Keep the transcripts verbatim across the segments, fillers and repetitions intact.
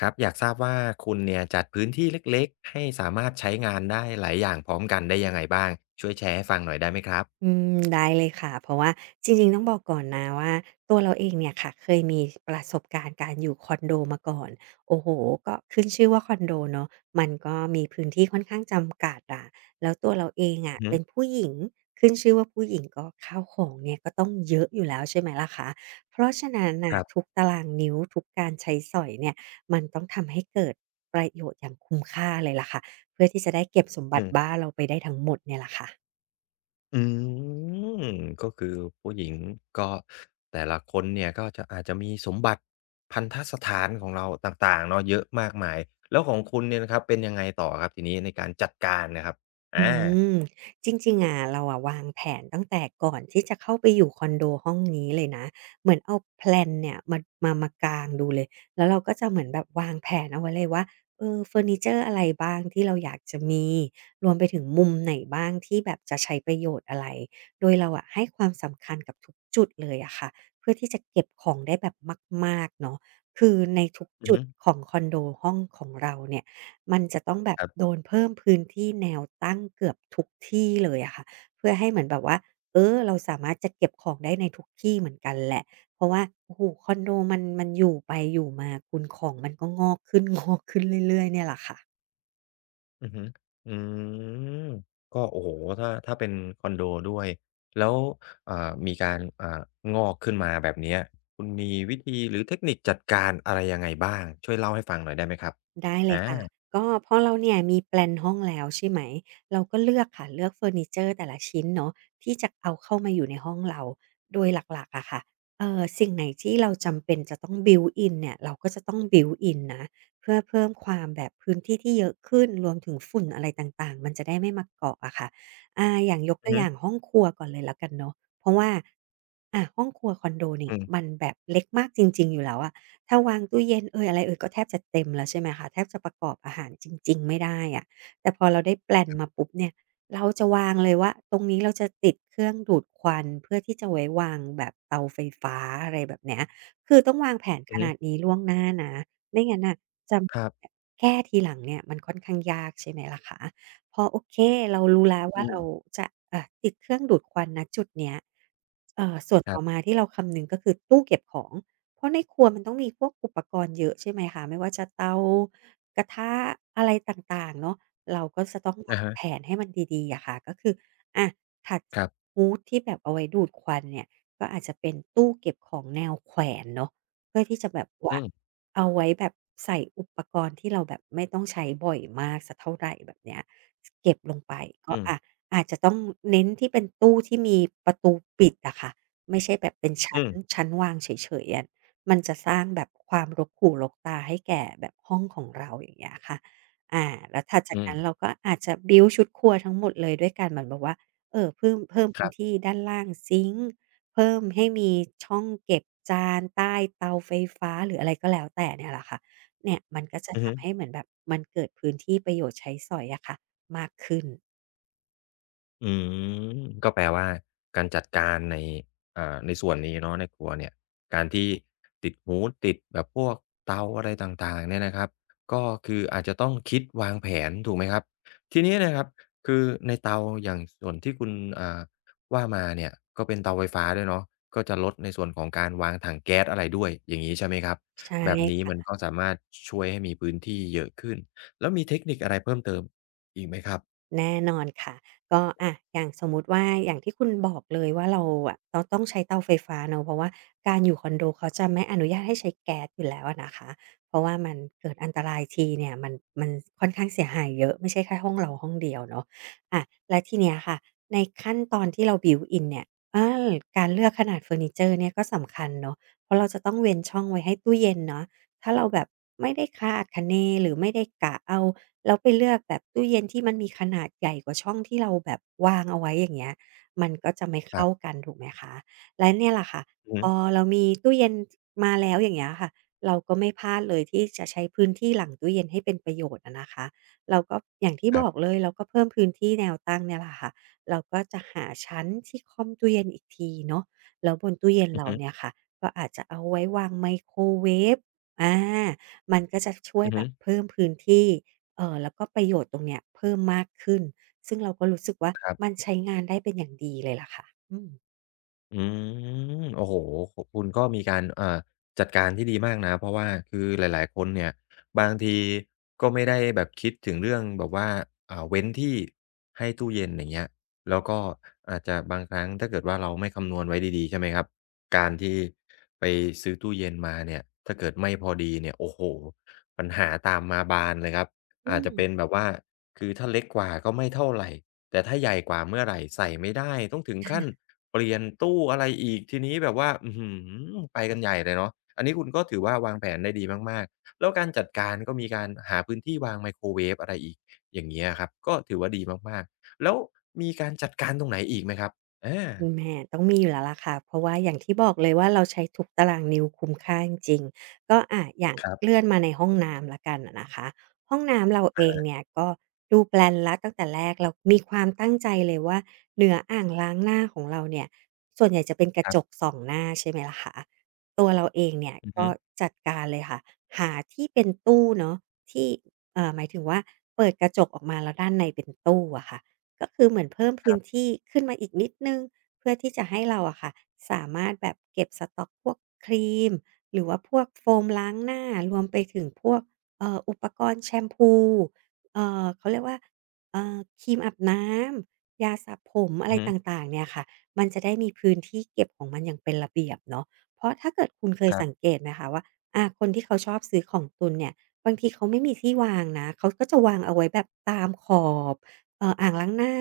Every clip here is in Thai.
ครับอยากทราบว่าคุณเนี่ยจัดพื้นที่เล็กๆให้สามารถใช้งานได้หลายอย่างพร้อมกันได้ยังไงบ้างช่วยแชร์ให้ฟังหน่อยได้ไหมครับอืมได้เลยค่ะเพราะว่าจริงๆต้องบอกก่อนนะว่าตัวเราเองเนี่ยค่ะเคยมีประสบการณ์การอยู่คอนโดมาก่อนโอ้โฮก็ขึ้นชื่อว่าคอนโดเนาะมันก็มีพื้นที่ค่อนข้างจำกัดอะแล้วตัวเราเองอะอือฮึเป็นผู้หญิงขึ้นชื่อว่าผู้หญิงก็ข้าวของเนี่ยก็ต้องเยอะอยู่แล้วใช่ไหมล่ะคะเพราะฉะนั้นคน่ะรัทุกบตารางนิ้วทุกการใช้สอยเนี่ยมันต้องทำให้เกิดประโยชน์อย่างคุ้มค่าเลยล่ะค่ะเพื่อที่จะได้เก็บสมบัอืติมบ้านเราไปได้ทั้งหมดเนี่ยล่ะค่ะ อืมก็คือผู้หญิงก็แต่ละคนเนี่ยก็จะอาจจะมีสมบัติพันธสถานของเราต่างๆเนาะเยอะมากมายแล้วของคุณเนี่ยนะครับเป็นยังไงต่อครับทีนี้ในการจัดการน่ะครับอือามจริงๆอะเราอะวางแผนตั้งแต่ก่อนที่จะเข้าไปอยู่คอนโดห้องนี้เลยนะเหมือนเอาแพลนเนี่ยมามามากางดูเลยแล้วเราก็จะเหมือนแบบวางแผนเอาไว้เลยว่าเออเฟอร์นิเจอร์อะไรบ้างที่เราอยากจะมีรวมไปถึงมุมไหนบ้างที่แบบจะใช้ประโยชน์อะไรโดยเราอะให้ความสำคัญกับทุกจุดเลยอะค่ะเพื่อที่จะเก็บของได้แบบมากๆเนาะคือในทุกอือจุฮึดของคอนโดห้องของเราเนี่ย มันจะต้องแบบครัโดบ นเพิ่มพื้นที่แนวตั้งเกือบทุกที่เลยอะค่ะเพื่อให้เหมือนแบบว่าเออเราสามารถจะเก็บของได้ในทุกที่เหมือนกันแหละเพราะว่าโอ้โฮคอนโดมันมันอยู่ไปอยู่มาคุณของมันก็งอกขึ้น งอกขึ้นเรื่อยๆเนี่ยแหละค่ะ อือฮึอืมก็โอ้โฮถ้าถ้าเป็นคอนโดด้วยแล้วอ่ามีการอ่างอกขึ้นมาแบบเนี้ยคุณมีวิธีหรือเทคนิคจัดการอะไรยังไงบ้างช่วยเล่าให้ฟังหน่อยได้ไหมครับได้เลอายค่ะก็พอเราเนี่ยมีแปลนห้องแล้วใช่ไหมเราก็เลือกค่ะเลือกเฟอร์นิเจอร์แต่ละชิ้นเนาะที่จะเอาเข้ามาอยู่ในห้องเราโดยหลักๆอะค่ะเออสิ่งไหนที่เราจำเป็นจะต้อง built in เนี่ยเราก็จะต้องบิ i อิ i นะเพื่อเพิ่มความแบบพื้นที่ที่เยอะขึ้นรวมถึงฝุ่นอะไรต่างๆมันจะได้ไม่มาเกาะอะค่ะอ่าอย่างยกอืตัอวฮึอย่างห้องครัวก่อนเลยแล้วกันเนาะเพราะว่าอะห้องครัวคอนโดเนี่อืยมันมแบบเล็กมากจริงๆอยู่แล้วอะ ถ้าวางตู้เย็นเอยอะไรเอยก็แทบจะเต็มแล้วใช่ไหมคะแทบจะประกอบอาหารจริงๆไม่ได้อะแต่พอเราได้แพลนมาปุ๊บเนี่ยเราจะวางเลยว่าตรงนี้เราจะติดเครื่องดูดควันเพื่อที่จะไว้วางแบบเตาไฟฟ้าอะไรแบบเนี้ยคือต้องวางแผนอืขอฮึนาดนี้ล่วงหน้านะไม่งั้นน่ะจะครับแก้ทีหลังเนี่ยมันค่อนข้างยากใช่ไหมล่ะคะพอโอเคเรารู้แล้วอืว่าเรามจะอ่าติดเครื่องดูดควันณจุดเนี้ย เอ่อส่วนคต่รัอมาบที่เราคำนึงก็คือตู้เก็บของ เพราะในครัวมันต้องมีพวกอุปกรณ์เยอะใช่ไหมคะไม่ว่าจะเตากระทะอะไรต่างๆเนาะเราก็จะต้องอะวางฮะแผนให้มันดีๆอะค่ะก็คืออะถัดจาคกรับฮูดที่แบบเอาไว้ดูดควันเนี่ยก็อาจจะเป็นตู้เก็บของแนวแขวนเนาะเพื่อที่จะแบบอืว่ามเอาไว้แบบใส่อุปกรณ์ที่เราแบบไม่ต้องใช้บ่อยมากสักเท่าไหรแบบเนี้ยเก็บลงไปก็อือะ มอาจจะต้องเน้นที่เป็นตู้ที่มีประตูปิดอะค่ะไม่ใช่แบบเป็นชั้อืนมชั้นวางเฉยๆอะมันจะสร้างแบบความรกหูรกตาให้แก่แบบห้องของเราอย่างเงี้ยค่ะอาแล้วถัดจากอืนั้นมเราก็อาจจะบิลด์ชุดครัวทั้งหมดเลยด้วยการเหมือนแบบว่าเอ่อเพิ่มเพิ่มคพื้รันบที่ด้านล่างซิงก์เพิ่มให้มีช่องเก็บจานใต้เตาไฟฟ้าหรืออะไรก็แล้วแต่เนี่ยแหละค่ะเนี่ยมันก็จะอือฮึ ทำให้เหมือนแบบมันเกิดพื้นที่ประโยชน์ใช้สอยอะค่ะมากขึ้นอืมก็แปลว่าการจัดการในอ่าในส่วนนี้เนาะในครัวเนี่ยการที่ติดหูดติดแบบพวกเตาอะไรต่างๆเนี่ยนะครับก็คืออาจจะต้องคิดวางแผนถูกไหมครับทีนี้นะครับคือในเตาอย่างส่วนที่คุณอ่าว่ามาเนี่ยก็เป็นเตาไฟฟ้าด้วยเนาะก็จะลดในส่วนของการวางถังแก๊สอะไรด้วยอย่างงี้ใช่ไหมครับใช่แบบนี้มัค่ะ นก็สามารถช่วยให้มีพื้นที่เยอะขึ้นแล้วมีเทคนิคอะไรเพิ่มเติมอีกไหมครับแน่นอนค่ะก็อะอย่างสมมุติว่าอย่างที่คุณบอกเลยว่าเราอะต้องต้องใช้เตาไฟฟ้าเนาะเพราะว่าการอยู่คอนโดเขาจะไม่อนุญาตให้ใช้แก๊สอยู่แล้วอะนะคะเพราะว่ามันเกิดอันตรายทีเนี่ยมันมันค่อนข้างเสียหายเยอะไม่ใช่แค่ห้องเราห้องเดียวเนาะอะและทีเนี้ยค่ะในขั้นตอนที่เรา b ิวอ t น n เนี่ยอาการเลือกขนาดเฟอร์นิเจอร์เนี่ยก็สำคัญเนาะเพราะเราจะต้องเว้นช่องไว้ให้ตู้เย็นเนาะถ้าเราแบบไม่ได้คาดคะเนหรือไม่ได้กะเอา แล้วไปเลือกแบบตู้เย็นที่มันมีขนาดใหญ่กว่าช่องที่เราแบบวางเอาไว้อย่างเงี้ยมันก็จะไม่ครัเข้าบกันถูกไหมคะและเนี่ยแหละค่ะอือพฮึอเรามีตู้เย็นมาแล้วอย่างเงี้ยค่ะเราก็ไม่พลาดเลยที่จะใช้พื้นที่หลังตู้เย็นให้เป็นประโยชน์อะนะคะเราก็อย่างที่คบรัอกบเลยเราก็เพิ่มพื้นที่แนวตั้งเนี่ยแหละค่ะเราก็จะหาชั้นที่ค่อมตู้เย็นอีกทีเนาะแล้วบนตู้เย็นอือเราฮึ เนี่ยค่ะก็อาจจะเอาไว้วางไมโครเวฟอามันก็จะช่วยอือแบฮึบเพิ่มพื้นที่ เอ่อแล้วก็ประโยชน์ตรงเนี้ยเพิ่มมากขึ้นซึ่งเราก็รู้สึกว่าครัมันบใช้งานได้เป็นอย่างดีเลยล่ะค่ะอืมอืมโอ้โฮขคุณก็มีการเอ่อจัดการที่ดีมากนะเพราะว่าคือหลายๆคนเนี่ยบางทีก็ไม่ได้แบบคิดถึงเรื่องแบบว่าอ่าเว้นที่ให้ตู้เย็นอย่างเงี้ยแล้วก็อาจจะบางครั้งถ้าเกิดว่าเราไม่คำนวณไว้ดีๆใช่ไหมครับการที่ไปซื้อตู้เย็นมาเนี่ยถ้าเกิดไม่พอดีเนี่ยโอ้โฮปัญหาตามมาบานเลยครับอือาจจะเป็นม แบบว่าคือถ้าเล็กกว่าก็ไม่เท่าไร แต่ถ้าใหญ่กว่าเมื่อไหรใส่ไม่ได้ต้องถึงขั้นเปลี่ยนตู้อะไรอีกทีนี้แบบว่าอื้อฮือไปกันใหญ่เลยเนาะอันนี้คุณก็ถือว่าวางแผนได้ดีมากๆแล้วการจัดการก็มีการหาพื้นที่วางไมโครเวฟอะไรอีกอย่างเงี้ยครับก็ถือว่าดีมากๆแล้วมีการจัดการตรงไหนอีกไหมครับอาแหมต้องมีอยู่แล้วล่ะค่ะเพราะว่าอย่างที่บอกเลยว่าเราใช้ทุกตารางนิ้วคุ้มค่าจริงๆก็อะอย่างครัเลื่บอนมาในห้องน้ำละกันอะนะคะห้องน้ำเราเออะงฮะเนี่ยก็ดูแปลนแล้วตั้งแต่แรกเรามีความตั้งใจเลยว่าเหนืออ่างล้างหน้าของเราเนี่ยส่วนใหญ่จะเป็นกระครัจบกส่องหน้าใช่ไหมล่ะคะตัวเราเองเนี่ยอือก็ฮึจัดการเลยค่ะหาที่เป็นตู้เนาะที่เอ่อหมายถึงว่าเปิดกระจกออกมาแล้วด้านในเป็นตู้อะค่ะก็คือเหมือนเพิ่มคพื้รันบที่ขึ้นมาอีกนิดนึง เพื่อที่จะให้เราอะค่ะสามารถแบบเก็บสต็อกพวกครีมหรือว่าพวกโฟมล้างหน้ารวมไปถึงพวกเอ่ออุปกรณ์แชมพูเอ่อเขาเรียกว่าเอ่อครีมอาบน้ำยาสระผมอะอืไรอฮึต่างๆเนี่ยค่ะมันจะได้มีพื้นที่เก็บของมันอย่างเป็นระเบียบเนาะเพราะถ้าเกิดคุณเคยครัสังเกบตไหมคะว่าอาคนที่เขาชอบซื้อของตุนเนี่ยบางทีเขาไม่มีที่วางนะเขาก็จะวางเอาไว้แบบตามขอบเอ่ออ่างล้างหน้า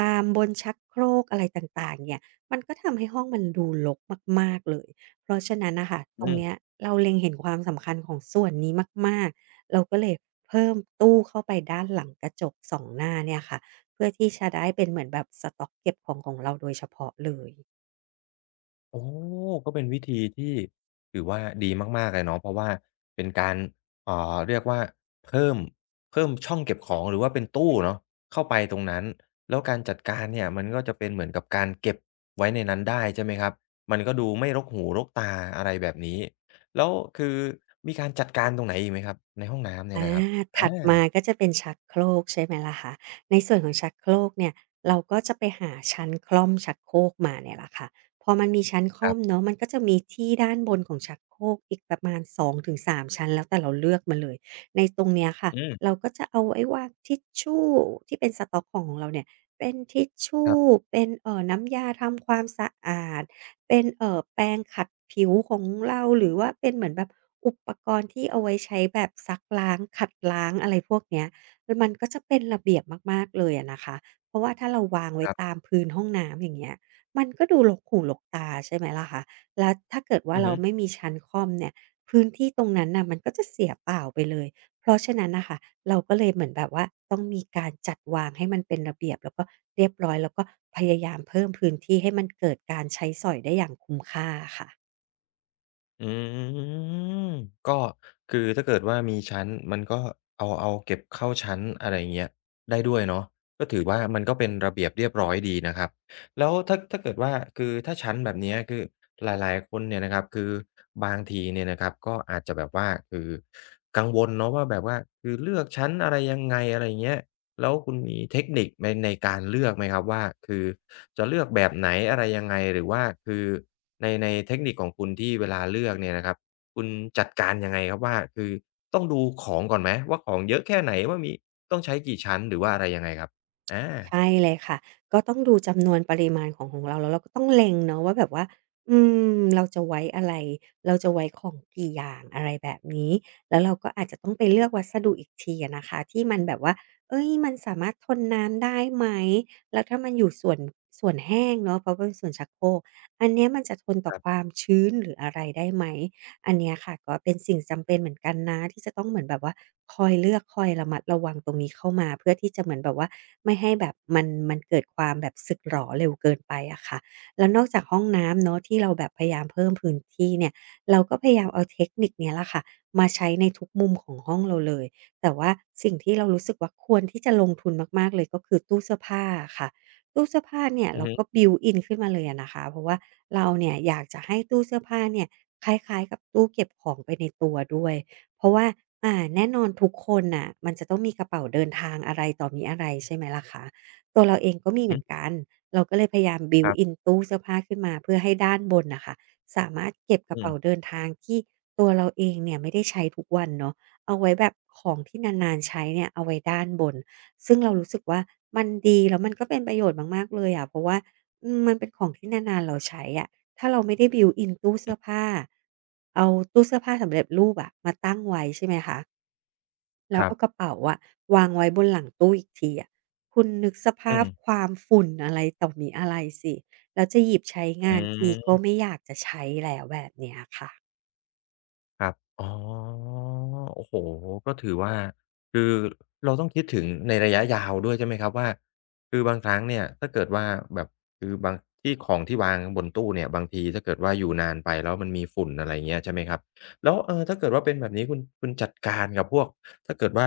ตามบนชักโครกอะไรต่างๆ เนี่ย มันก็ทำให้ห้องมันดูรกมากๆ เลย เพราะฉะนั้นน่ะค่ะตอืรงเนี้ยม เราเล็งเห็นความสำคัญของส่วนนี้มากๆ เราก็เลยเพิ่มตู้เข้าไปด้านหลังกระจกสองหน้าเนี่ยค่ะ เพื่อที่จะได้เป็นเหมือนแบบสต๊อกเก็บของของเราโดยเฉพาะเลย โอ้ก็เป็นวิธีที่ถือว่าดีมากๆเลยเนาะเพราะว่าเป็นการอ่าเรียกว่าเพิ่มเพิ่มช่องเก็บของหรือว่าเป็นตู้เนาะเข้าไปตรงนั้นแล้วการจัดการเนี่ยมันก็จะเป็นเหมือนกับการเก็บไว้ในนั้นได้ใช่ไหมครับมันก็ดูไม่รกหูรกตาอะไรแบบนี้แล้วคือมีการจัดการตรงไหนอีกไหมครับในห้องน้ำเนี่ยอานะครับอถัดมาาก็จะเป็นชักโครกใช่ไหมล่ะคะในส่วนของชักโครกเนี่ยเราก็จะไปหาชั้นคล่อมชักโครกมาเนี่ยแหละค่ะพอมันมีชั้นคคล่อรัมบเนาะมันก็จะมีที่ด้านบนของชักโครกอีกประมาณสองถึงสามชั้นแล้วแต่เราเลือกมาเลยในตรงเนี้ยค่ะอืมเราก็จะเอาไว้วางทิชชูที่เป็นสต๊อกของเราเนี่ยเป็นทิชชูครเป็นเอ่อน้ำยาทำความสะอาด เป็นเอ่อแปรงขัดผิวของเราหรือว่าเป็นเหมือนแบบอุปกรณ์ที่เอาไว้ใช้แบบซักล้างขัดล้างอะไรพวกเนี้ยแล้วมันก็จะเป็นระเบียบมากๆเลยอะนะคะเพราะว่าถ้าเราวางไว้ับตาๆมพื้นห้องน้ำอย่างเงี้ยมันก็ดูรกหูรกตาใช่ไหมล่ะคะแล้วถ้าเกิดว่าอือเราฮึ ไม่มีชั้นค่อมเนี่ยพื้นที่ตรงนั้นน่ะมันก็จะเสียเปล่าไปเลย เพราะฉะนั้นนะคะเราก็เลยเหมือนแบบว่าต้องมีการจัดวางให้มันเป็นระเบียบแล้วก็เรียบร้อยแล้วก็พยายามเพิ่มพื้นที่ให้มันเกิดการใช้สอยได้อย่างคุ้มค่าค่ะ อืมก็คือถ้าเกิดว่ามีชั้นมันก็เอาเอาเก็บเข้าชั้นอะไรอย่างเงี้ยได้ด้วยเนาะก็ถือว่ามันก็เป็นระเบียบเรียบร้อยดีนะครับแล้วถ้าถ้าเกิดว่าคือถ้าชั้นแบบเนี้ยคือหลายๆคนเนี่ยนะครับคือบางทีเนี่ยนะครับก็อาจจะแบบว่าคือกังวลเนาะว่าแบบว่าคือเลือกชั้นอะไรยังไงอะไรอย่างเงี้ย แล้วคุณมีเทคนิคในในการเลือกไหมครับว่าคือจะเลือกแบบไหนอะไรยังไงหรือว่าคือในในเทคนิคของคุณที่เวลาเลือกเนี่ยนะครับคุณจัดการยังไงครับว่าคือต้องดูของก่อนไหมว่าของเยอะแค่ไหนว่ามีต้องใช้กี่ชั้นหรือว่าอะไรยังไงครับอาใช่เลยค่ะ ก็ต้องดูจำนวนปริมาณของของเราแล้วเราก็ต้องเล็งเนาะว่าแบบว่าอืมเราจะไว้อะไรเราจะไว้ของกี่อย่างอะไรแบบนี้แล้วเราก็อาจจะต้องไปเลือกวัสดุอีกทีอะนะคะที่มันแบบว่าเอ้ยมันสามารถทนน้ำได้ไหม แล้วถ้ามันอยู่ส่วนส่วนแห้งเนาะเพราะเป็นส่วนชักโครกอันเนี้ยมันจะทนต่คอรัควาบมชื้นหรืออะไรได้ไหม อันเนี้ยค่ะก็เป็นสิ่งจำเป็นเหมือนกันนะที่จะต้องเหมือนแบบว่าคอยเลือกคอยระมัดระวังตรงนี้เข้ามาเพื่อที่จะเหมือนแบบว่าไม่ให้แบบมันมันเกิดความแบบสึกหรอเร็วเกินไปอะค่ะแล้วนอกจากห้องน้ำเนาะที่เราแบบพยายามเพิ่มพื้นที่เนี่ยเราก็พยายามเอาเทคนิคเนี้ยแหละค่ะมาใช้ในทุกมุมของห้องเราเลยแต่ว่าสิ่งที่เรารู้สึกว่าควรที่จะลงทุนมากๆเลยก็คือตู้เสื้อผ้าอะค่ะ ตู้เสื้อผ้าเนี่ยอือเราฮึก็บิวอินขึ้นมาเลยอะนะคะเพราะว่าเราเนี่ยอยากจะให้ตู้เสื้อผ้าเนี่ยคล้ายๆกับตู้เก็บของไปในตัวด้วยเพราะว่าอ่าแน่นอนทุกคนน่ะมันจะต้องมีกระเป๋าเดินทางอะไรต่อมีอะไรใช่ไหมล่ะคะตัวเราเองก็มีเหมืๆอนกันเราก็เลยพยายามบิครัล์อิบนตู้เสื้อผ้าขึ้นมาเพื่อให้ด้านบนน่ะค่ะสามารถเก็บกระอืมเป๋าเดินทางที่ตัวเราเองเนี่ยไม่ได้ใช้ทุกวันเนาะเอาไว้แบบของที่นานๆใช้เนี่ยเอาไว้ด้านบน ซึ่งเรารู้สึกว่ามันดีแล้วมันก็เป็นประโยชน์มากๆเลยอะเพราะว่าอืมมันเป็นของที่นานๆเราใช้อะถ้าเราไม่ได้ built in ตู้เสื้อือมผ้าเอาตู้เสื้อผ้าสำเร็จรูปอะมาตั้งไว้ใช่ไหมคะแล้ควรัเอากบระเป๋าอะวางไว้บนหลังตู้อีกทีอะคุณนึกสอืภาพคมวามฝุ่นอะไรต่อมิอะไรสิแล้วจะหยิบใช้องานทีก็ืม ไม่อยากจะใช้แล้วแบบเนี้ยค่ะครับอ๋อโอ้โฮก็ถือว่าคือเราต้องคิดถึงในระยะยาวด้วยใช่ไหมครับว่าคือบางครั้งเนี่ยถ้าเกิดว่าแบบคือบางที่ของที่วางบนตู้เนี่ยบางทีถ้าเกิดว่าอยู่นานไปแล้วมันมีฝุ่นอะไรเงี้ยใช่ไหมครับแล้วเออถ้าเกิดว่าเป็นแบบนี้คุณคุณจัดการกับพวกถ้าเกิดว่า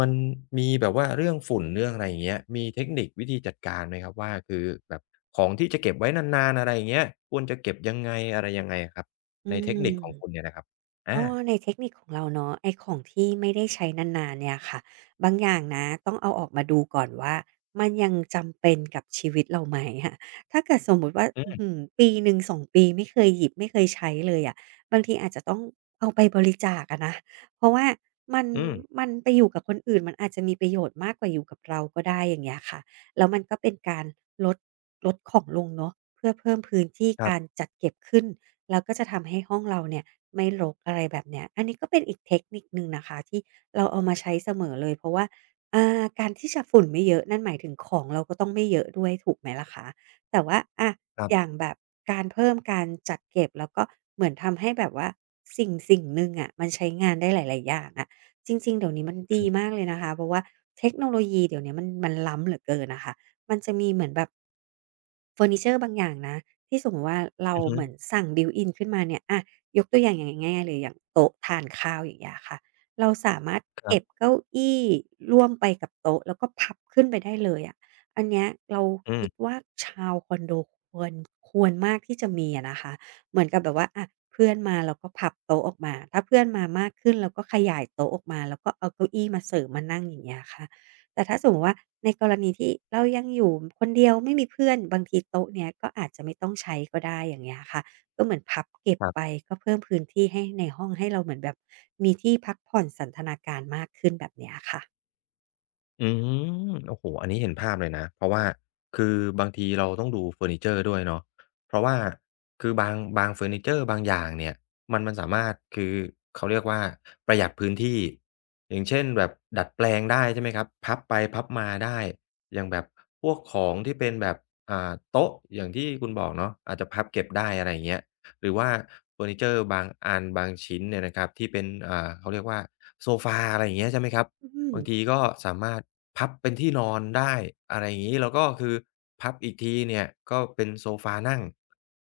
มันมีแบบว่าเรื่องฝุ่นเรื่องอะไรอย่างเงี้ยมีเทคนิควิธีจัดการไหมครับว่าคือแบบของที่จะเก็บไว้นานๆอะไรอย่างเงี้ยควรจะเก็บยังไงอะไรยังไงอะครับอืในเทคนิคของคุณม เนี่ยนะครับ อาก็ในเทคนิคของเราเนาะไอของที่ไม่ได้ใช้นานๆเนี่ยค่ะบางอย่างนะต้องเอาออกมาดูก่อนว่ามันยังจำเป็นกับชีวิตเราไหมอะถ้าเกิดสมมุติว่าอือื้อหืมอปีหนึ่งสองปีไม่เคยหยิบไม่เคยใช้เลยอะบางทีอาจจะต้องเอาไปบริจาคอะนะเพราะว่ามันอืมมันไปอยู่กับคนอื่นมันอาจจะมีประโยชน์มากกว่าอยู่กับเราก็ได้อย่างเงี้ยค่ะแล้วมันก็เป็นการลดลดของลงเนาะเพื่อเพิ่มพื้นที่ครัการบ จัดเก็บขึ้นแล้วก็จะทำให้ห้องเราเนี่ย ไม่รกอะไรแบบเนี้ย อันนี้ก็เป็นอีกเทคนิคหนึ่งนะคะที่เราเอามาใช้เสมอเลยเพราะว่าอ่าการที่จะฝุ่นไม่เยอะนั่นหมายถึงของเราก็ต้องไม่เยอะด้วยถูกไหมล่ะคะแต่ว่าอะครัอย่างบ แบบการเพิ่มการจัดเก็บแล้วก็เหมือนทำให้แบบว่าสิ่งสิ่งหนึ่งอะมันใช้งานได้หลายๆอย่างอะจริงๆเดี๋ยวนี้มันดีอืมมากเลยนะคะเพราะว่าเทคโนโลยีเดี๋ยวนี้มันมันล้ำเหลือเกินอะค่ะมันจะมีเหมือนแบบเฟอร์นิเชอร์บางอย่างนะที่สมมุติว่าเราอือฮึเหมือนสั่ง built in ขึ้นมาเนี่ยอะ ยกตัวอย่างอย่างง่ายๆเลยอย่างโต๊ะทานข้าวอย่างเงี้ยค่ะเราสามารถครัเก็บบเก้าอี้ร่วมไปกับโต๊ะแล้วก็พับขึ้นไปได้เลยอะอันเนี้ยเราอืคิดมว่าชาวคอนโดควรควรมากที่จะมีอะนะคะเหมือนกับแบบว่าอะเพื่อนมาเราก็พับโต๊ะออกมาถ้าเพื่อนมามากขึ้นเราก็ขยายโต๊ะออกมาแล้วก็เอาเก้าอี้มาเสริมมานั่งอย่างเงี้ยค่ะแต่ถ้าสมมติว่าในกรณีที่เรายังอยู่คนเดียวไม่มีเพื่อนบางทีโต๊ะเนี้ยก็อาจจะไม่ต้องใช้ก็ได้อย่างเงี้ยค่ะ ก็เหมือนพับเก็บครัไปบ ก็เพิ่มพื้นที่ให้ในห้องให้เราเหมือนแบบมีที่พักผ่อนสันทนาการมากขึ้นแบบเนี้ยค่ะอืมโอ้โฮอันนี้เห็นภาพเลยนะเพราะว่าคือบางทีเราต้องดูเฟอร์นิเจอร์ด้วยเนาะเพราะว่าคือบางบางเฟอร์นิเจอร์บางอย่างเนี่ยมันมันสามารถคือเขาเรียกว่าประหยัดพื้นที่อย่างเช่นแบบดัดแปลงได้ใช่ไหมครับพับไปพับมาได้อย่างแบบพวกของที่เป็นแบบอ่าโต๊ะอย่างที่คุณบอกเนาะอาจจะพับเก็บได้อะไรอย่างเงี้ยหรือว่าเฟอร์นิเจอร์บางอันบางชิ้นเนี่ยนะครับที่เป็นอ่าเขาเรียกว่าโซฟาอะไรอย่างเงี้ยใช่ไหมครับ อืม บางทีก็สามารถพับเป็นที่นอนได้อะไรอย่างงี้แล้วก็คือพับอีกทีเนี่ยก็เป็นโซฟานั่ง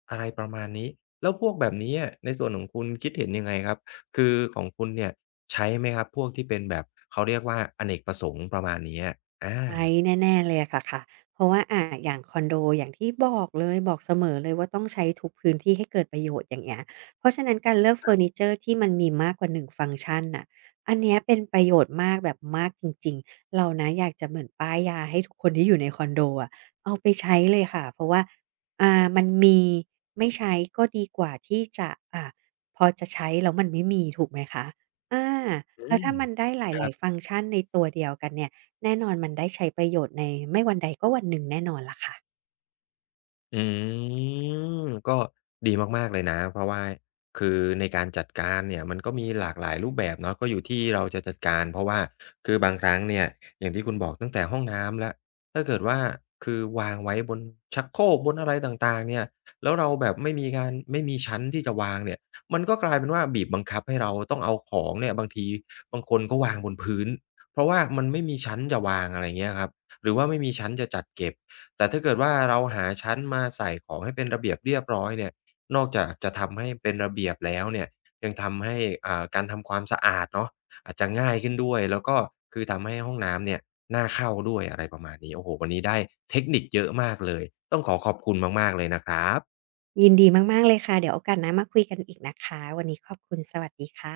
อะไรประมาณนี้แล้วพวกแบบนี้อะในส่วนของคุณคิดเห็นยังไงครับคือของคุณเนี่ยใช้ไหมครับพวกที่เป็นแบบเขาเรียกว่าอเนกประสงค์ประมาณเนี้ยอาใช้แน่ๆเลยอะค่ะค่ะเพราะว่าอ่าอย่างคอนโดอย่างที่บอกเลยบอกเสมอเลยว่าต้องใช้ทุกพื้นที่ให้เกิดประโยชน์อย่างเงี้ยเพราะฉะนั้นการเลือกเฟอร์นิเชอร์ที่มันมีมากกว่าหนึ่งฟังก์ชันน่ะอันเนี้ยเป็นประโยชน์มากแบบมากจริงๆเรานะอยากจะเหมือนป้ายยาให้ทุกคนที่อยู่ในคอนโดอะเอาไปใช้เลยค่ะเพราะว่าอ่ามันมีไม่ใช้ก็ดีกว่าที่จะอ่าพอจะใช้แล้วมันไม่มีถูกไหมคะอาอืแล้วถ้ามมันได้หลครัายๆบ ฟังก์ชันในตัวเดียวกันเนี่ย แน่นอนมันได้ใช้ประโยชน์ในไม่วันใดก็วันหนึ่งแน่นอนล่ะค่ะอืมก็ดีมากๆเลยนะเพราะว่าคือในการจัดการเนี่ยมันก็มีหลากหลายรูปแบบเนาะก็อยู่ที่เราจะจัดการเพราะว่าคือบางครั้งเนี่ยอย่างที่คุณบอกตั้งแต่ห้องน้ำแล้วถ้าเกิดว่าคือวางไว้บนชักโครกบนอะไรต่างๆเนี่ยแล้วเราแบบไม่มีการไม่มีชั้นที่จะวางเนี่ยมันก็กลายเป็นว่าบีบบังคับให้เราต้องเอาของเนี่ยบางทีบางคนก็วางบนพื้นเพราะว่ามันไม่มีชั้นจะวางอะไรเงี้ยครับหรือว่าไม่มีชั้นจะจัดเก็บ แต่ถ้าเกิดว่าเราหาชั้นมาใส่ของให้เป็นระเบียบเรียบร้อยเนี่ยนอกจากจะทำให้เป็นระเบียบแล้วเนี่ยยังทำให้อ่าการทำความสะอาดเนาะอาจจะง่ายขึ้นด้วยแล้วก็คือทำให้ห้องน้ำเนี่ยน่าเข้าด้วยอะไรประมาณนี้โอ้โฮวันนี้ได้เทคนิคเยอะมากเลยต้องขอขอบคุณมากๆเลยนะครับยินดีมากๆเลยค่ะเดี๋ยวโอกาสหน้ามาคุยกันอีกนะคะวันนี้ขอบคุณสวัสดีค่ะ